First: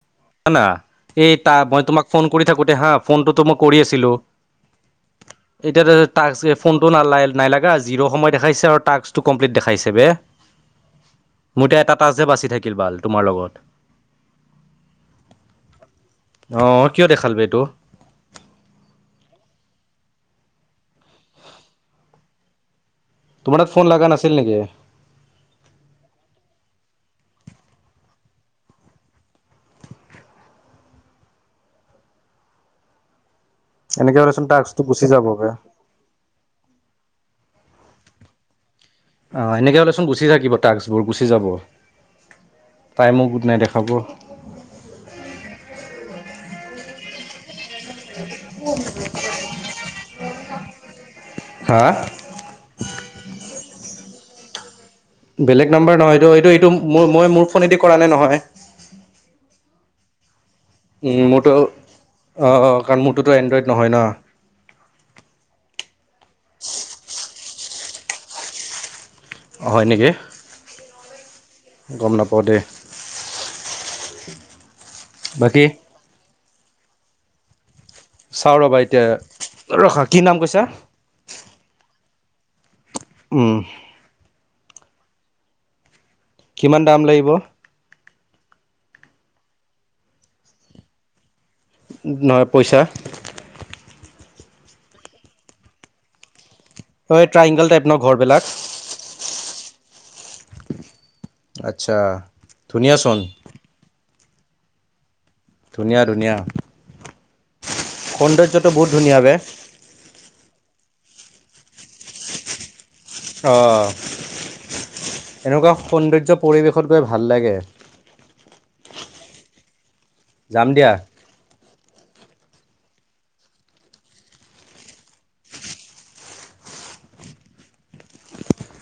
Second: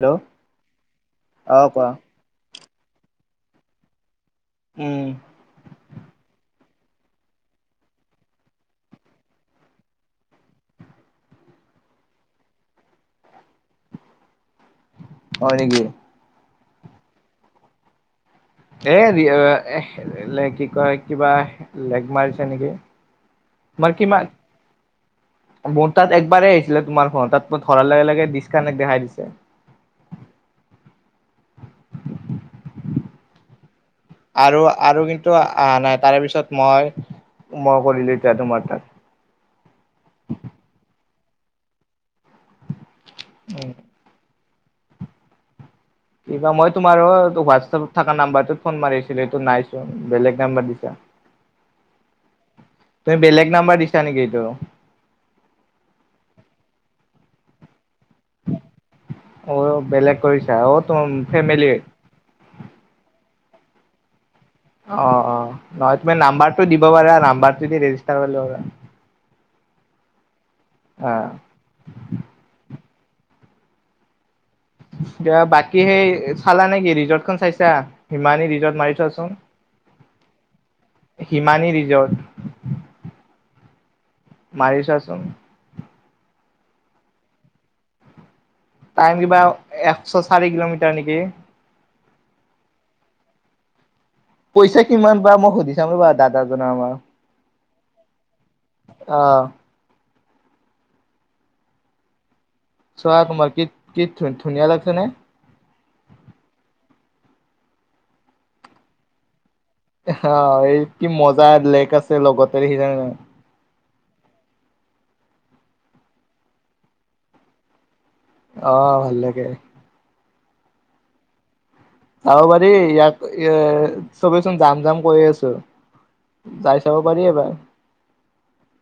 Hello [unintelligible] এই তা অ' মই কোৱা। তোমাক ফোন কৰি থাকোতে হা ফোনটোতো মই কৰি আছিলো উম। এতিয়া টাস্ক ফোনটো নাল নাই লাগা জিৰো সময় দেখাইছে আৰু টাস্কটো কমপ্লিট দেখাইছে বে। [inaudible] মোৰ এতিয়া এটা টাস্ক হে বাচি থাকিল বাল তোমাৰ লগত। হয় নেকি? অ কিয় দেখাল বে এইটো? এ কি কয় কিবা লেগ মাৰিছে নেকি। তোমাৰ তাত ফোন লগা নাছিল নেকি? মোৰ তাত একবাৰেই আহিছিলে তোমাৰ ফোন তাত মই ধৰাৰ লগে লগে ডিচকানেক্ট দেখাই দিছে। এনেকে হ'লেচোন আৰু টাস্কটো আৰু গুচি কিন্তু যাবগে। অহা নাই তাৰে পিছত মই মই কৰিলো এতিয়া তোমাৰ তাত। অ এনেকৈ হ'লেচোন গুচি থাকিব টাক্সবোৰ গুচি যাব, টাইমো গোট উম, নেদেখাব। কিবা মই তোমাৰো হোৱাটছএপত থকা নাম্বাৰটোত ফোন মাৰিছিলো এইটো নাইচোন বেলেগ নাম্বাৰ দিছা। হা? বেলেগ নাম্বাৰ দিছা নেকি এইটো? বেলেগ নাম্বাৰ নহয় এইটো এইটো এইটো মোৰ মই মোৰ ফোনেদি কৰা নাই নহয়। অ বেলেগ কৰিছা অ তুম মোৰতো ফেমিলিৰ? অ অ কাৰণ মোৰটোতো এণ্ড্ৰইড নহয় না। অ অ নহয় তুমি নাম্বাৰটো দিব পাৰা নাম্বাৰটো দি ৰেজিষ্টাৰ কৰিলে অ হয় নেকি? অ। গম নাপাওঁ দে। দিয়া বাকী সেই চালা নেকি? ৰিজৰ্টখন চাইছা? হিমানী চাও ৰিজৰ্ট ৰবা মাৰি এতিয়া, চোৱাচোন, ৰখা কি নাম কৈছা? হিমানী ৰিজৰ্ট। উম। মাৰি চাচোন। কিমান দাম লাগিব? টাইম কিবা একশ চাৰি কিলোমিটাৰ নেকি। উম নহয় পইচা পইচা কিমান বা মই সুধি চাম ৰ'বা দাদাজনৰ আমাৰ। হয়, ' ট্ৰায়ংগল টাইপ ন ঘৰবিলাক? অ'। আচ্ছা। ধুনীয়া চোৱা চোন তোমাৰ কি কি ধু ধুনীয়া লাগিছে নে? ধুনীয়া ধুনীয়া। সৌন্দৰ্যটো বহুত ধুনীয়া বে। এ হ, এই কি মজা লেক আছে লগতে দেখিছা নে নাই? অ', এনেকুৱা সৌন্দৰ্য পৰিৱেশত গৈ ভাল লাগে। অ' ভাল লাগে। যাম দিয়া। যাব পাৰি ইয়াক এ চবেইচোন জাম জাম কৈ আছো। যাই চাব পাৰি এবাৰ।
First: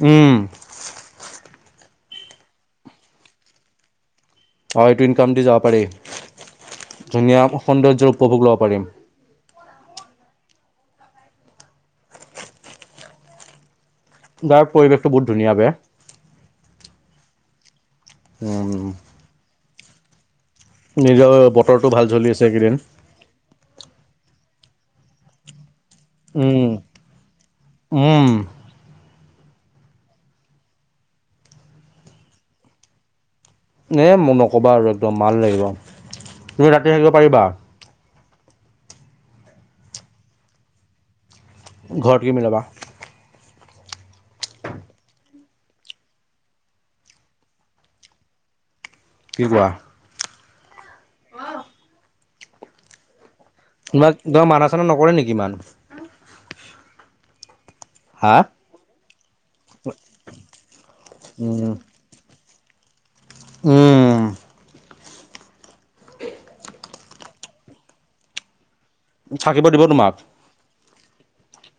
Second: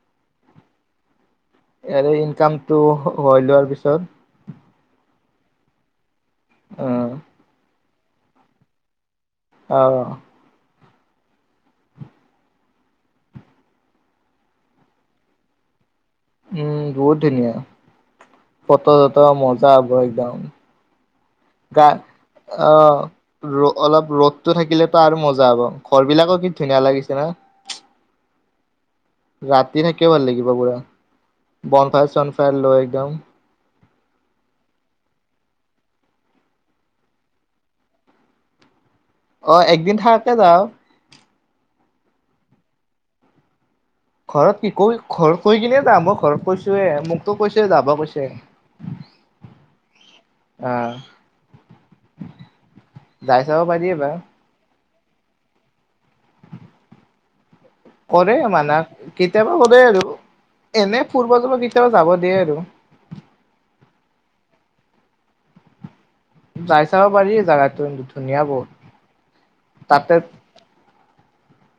উম। ইয়াৰে ইনকামটো খটম হৈ লোৱাৰ পিছত অ' এইটো ইনকাম দি যাব পাৰি, অ ধুনীয়া সৌন্দৰ্যৰ উপভোগ ল'ব পাৰিম। অ'। গাৱৰ পৰিৱেশটো বহুত ধুনীয়া বে'। উম বহুত ধুনীয়া, ফট উম - চটৰ মজা হ'ব একদম। নিজৰ গা বতৰটো ভাল চলি আছে অ এইকেইদিন। ৰ অলপ ৰ'দটো থাকিলেতো আৰু মজা হ'ব, ঘৰবিলাকো কি উম ধুনীয়া লাগিছে না? উম ৰাতি নে একেবাৰ লাগিব পুৰা। বন তাৰপিছত ফেন লৈ একদম এই মোৰ নক'বা আৰু একদম ভাল লাগিব, তুমি ৰাতি থাকিব পাৰিবা? অ একদিন থাকাকে যাও। ঘৰত কি মিলাবা। ঘৰত কি কৈ ঘৰত কৈ কিনে যাম, মই ঘৰত কৈছোৱে মোকতো কৈছোৱে যাব কৈছে। [unintelligible] কি কোৱা? আহ যাই চাব পাৰি। এবাৰ তোমাক কিবা মানা -চানা নকৰে নেকি ইমান? কৰে হা মানা, কেতিয়াবা কৰে আৰু এনে ফুৰব যাব উম কেতিয়াবা যাব দিয়ে আৰু। উম। যাই চাব পাৰি জাগাটো, ধুনীয়া বহুত। থাকিব দিব তোমাক? তাতে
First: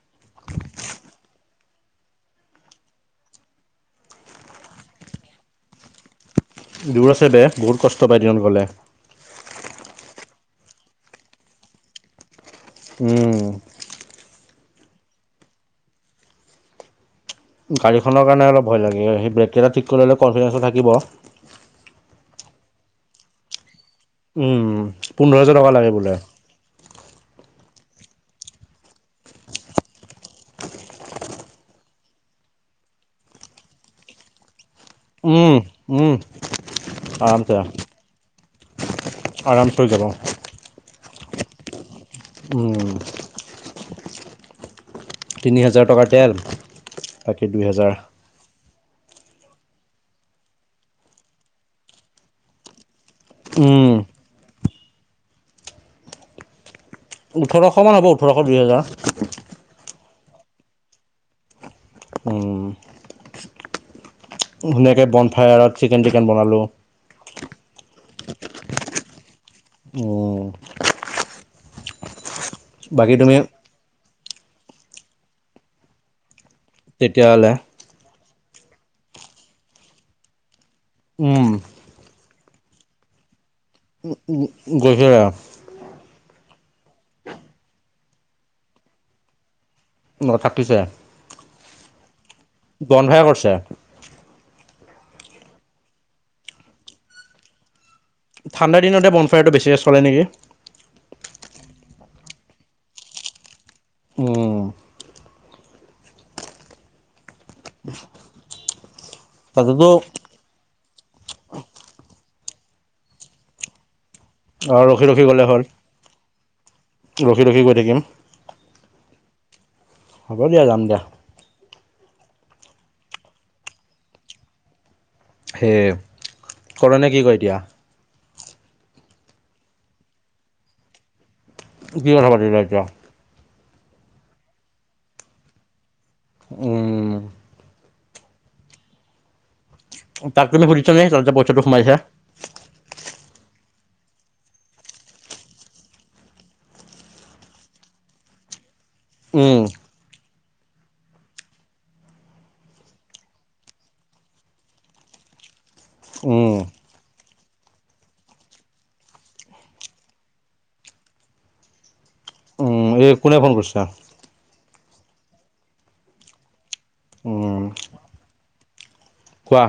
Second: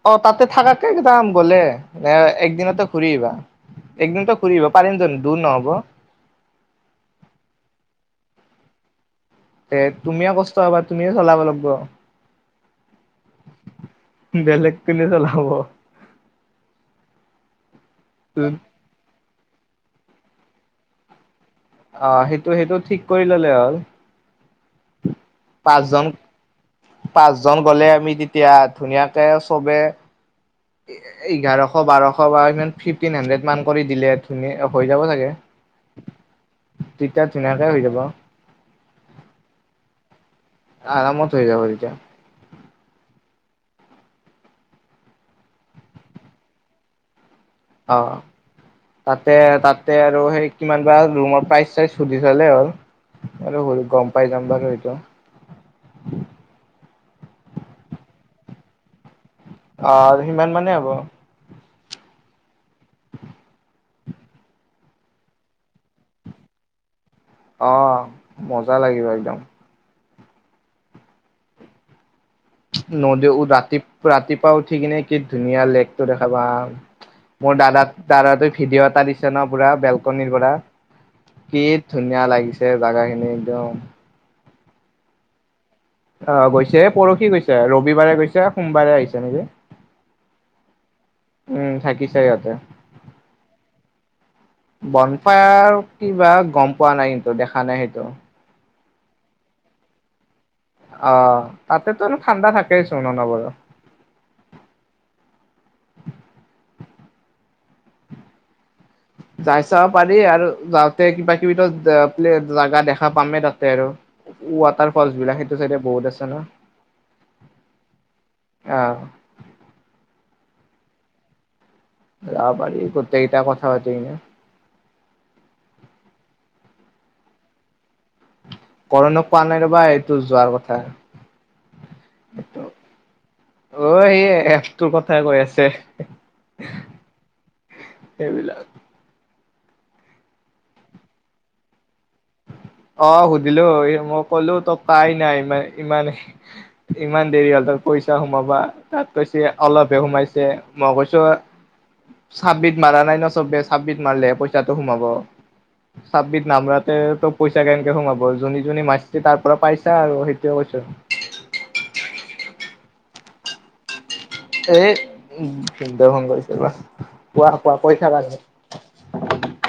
অ তাতে থাকাকে যাম গ'লে, নে একদিনতে ঘূৰি আহিবা? একদিনতো ঘূৰিব পাৰিম জানো দূৰ নহব? দূৰ আছে বে, বহুত কষ্ট পায় দিনত গ'লে। তে তুমিও কষ্ট হবা, তুমিয়ে চলাব লাগিব। উম। বেলেগ কোনে চলাব? গাড়ীখনৰ কাৰণে অলপ ভয় লাগে, সি ব্ৰেককেইটা ঠিক কৰি ল'লে কনফিডেঞ্চটো থাকিব। অ, সেইটো সেইটো ঠিক কৰি ললে হ'ল। উমঁ! পাঁচজন পাঁচজন গ'লে আমি তেতিয়া ধুনীয়াকে চবে- এ এঘাৰশ বাৰশ বা ইমান ফিফটিন হাড্ৰেড মান কৰি দিলে। ইনেই ধুনীয়া হৈ যাব চাগে উম উম তিতিয়া ধুনীয়াকৈ হৈ যাব। আৰাম তৈ যাব। আৰামত হৈ যাব এতিয়া। উমঁ! তিনি হাজাৰ টকাৰ তেল। বাকী দুই হাজাৰ। অঁ অঁ! তাতে তাতে আৰু সেই কিমান বা ৰুমৰ প্ৰাইচ চাইজ সুধি ললে হ'ল। আৰু সৰু উম গম পাই যাম বাৰু সেইটো। ওঠৰশ মান হ'ব ওঠৰশ দুইহেজাৰ। অঁ সিমান মানে হ'ব। ধুনীয়াকে বন ফ্ৰায়াৰ চিকেন টিকেন বনালোঁ। অঁ মজা লাগিব একদম। ওঁম। ওঁম। নদীও ৰাতি ৰাতিপুৱা উঠি কিনে কি ধুনীয়া লেকটো দেখা পাম। তেতিয়াহ'লে মোৰ দাদা দাদাটা ভিডিঅ' এটা দিছে ন পুৰা বেলকনিৰ পৰা। উম, কি ধুনীয়া লাগিছে জাগা খিনি একদম। ওঁম ওঁম গৈছে ৰাজ অঁ গৈছে পৰহি গৈছে ৰবিবাৰে গৈছে সোমবাৰে আহিছে নেকি? ন থাপিছে উম থাকিছে সিহঁতে বন হে কৰিছে? বন ফায়াৰ কিবা গম পোৱা নাই কিন্তু দেখা নাই সেইটো। ঠাণ্ডা দিনতে বনফায়াৰটো বেছি চলে নেকি? অঁ তাতেতো ঠাণ্ডা থাকেই চোন অলপ অলপ। উম, যাই তাতেতো চাব পাৰি আৰু যাওক। তাতে কিবা কিবি প্লে জেগা দেখা পামেই তাতে আৰু। অ' ৱাটাৰ ৰখি ফলছ ৰখি বিলাক গ'লে সেইটো হ'ল চাইড বহুত আছে ন। ৰখি ৰখি গৈ থাকিম অঁ। হ'ব দিয়া যাম দিয়া। জাৱ পাৰি গোটেইকেইটা কথা পাতি কিনে- হে ফৰনে কি কয় এতিয়া? কৰণক কোৱা নাই ৰবা এইটো যোৱাৰ কথা। কি কথা পাতিলা এতিয়া। অঁ হি এ'প টো কথাই কৈ আছে। উমঁ! সেইবিলাক। তাক তুমি সুধছাে নেকি যত যে পইচাটো সোমাইছে। অঁ সুধিলো মই কলো তই কাই নাই ইমান ইমান ইমান দেৰি হ'ল তাৰ পইচা সোমাবা। তাত কৈছে উম, অলপ হে সোমাইছে মই কৈছোঁ। চাবমিট মাৰা নাই ন চবে চাবমিট মাৰিলহে পইচাটো সোমাব চাবমিট উম, নামাৰা। তে পইচা কেনেকে সোমাব যোনী যোনী মাছে তাৰ পৰা পাইছা আৰু সেইটোয়ে কৈছোঁ। উম, এই কোনে ফোন কৰিছা এ উ ভিনদেউ ফোন কৰিছে ৰবা উম, কোৱা-কোৱা কৈ থাকা তুমি কোৱা?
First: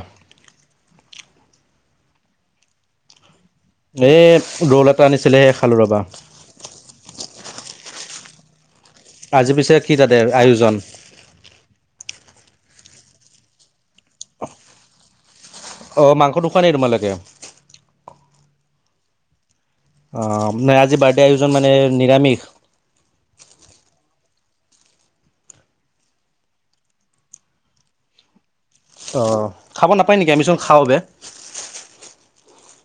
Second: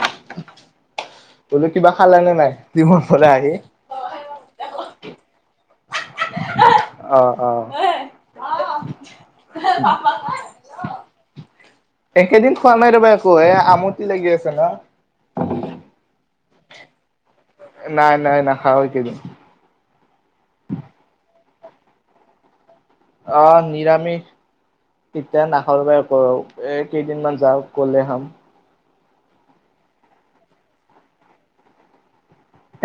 বোলো কিবা খালে নে নাই জিমৰ পৰা আহি? এই ৰ'ল এটা আনিছিলে সেই খালো ৰবা। অ-অ এই অ আজি পিছে কি তাতে আয়োজন? একেদিন খোৱা নাই ৰবা একো এ আমটি লাগি আছে ন' অ মাংস নোখোৱা নিকি তোমালোকে নাই-নাই নাখাওঁ এই কেইদিন। অ' মানে আজি বাৰ্থডে আয়োজন মানে নিৰামিষ? অ নিৰামিষ। তেতিয়া নাখৰ বাৰ কৰো এ কেইদিনমান যাওক গলে খাম। অঁ খাব নাপায় নেকি আমিচোন খাওঁ বে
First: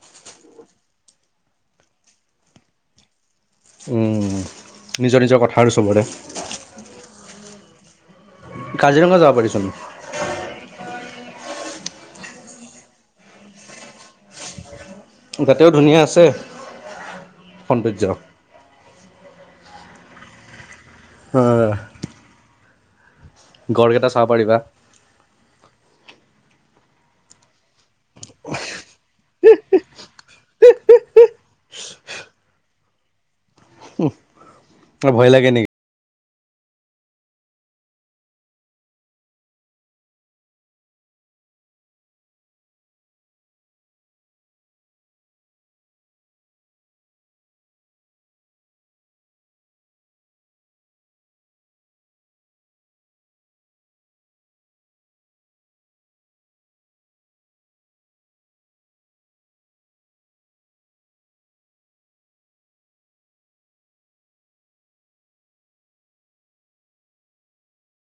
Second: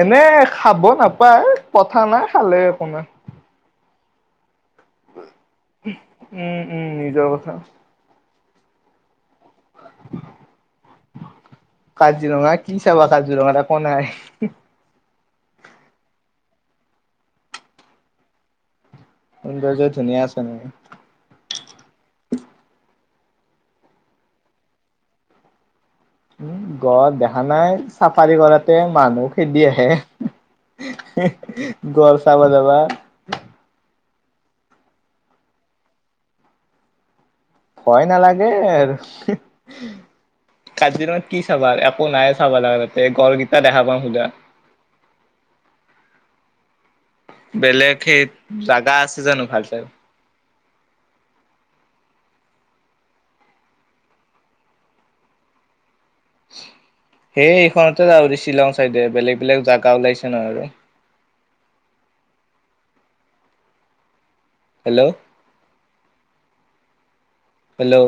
এনে খাব নাপায়, কথা নাই খালে একো নাই উম'নিজৰ-নিজৰ কথা আৰু চবৰে উম উম নিজৰ কথা। কাজিৰঙা যাব পাৰিচোন কাজিৰঙা কি চাবা? কাজিৰঙাত একো নাইয়েই। যাতেও ধুনীয়া আছে, সৌন্দৰ্য। সৌন্দৰ্য ধুনীয়া আছে নেকি? হুম। গঁড় কেইটা চাব পাৰিবা উম গঁড় দেখা নাই চাফাৰী কৰাতে মানুহ খেদি আহে। হেহে গঁড় চাব যাবা? ভয় লাগে নে ভয় নালাগে আৰু কাজিৰঙত কি চাবা আৰু একো নাই চাব লাগা তাতে গঁড়কেইটা দেখা পাওঁ সোধা। [inaudible] বেলেগ সেই জাগা আছে জানো ভাল চাই হেই এইখনতে যাবা দিছিল শ্বিলং চাইদে বেলেগ-বেলেগ জেগা ওলাইছে নহয় আৰু হেল্ল'? হেল্ল'?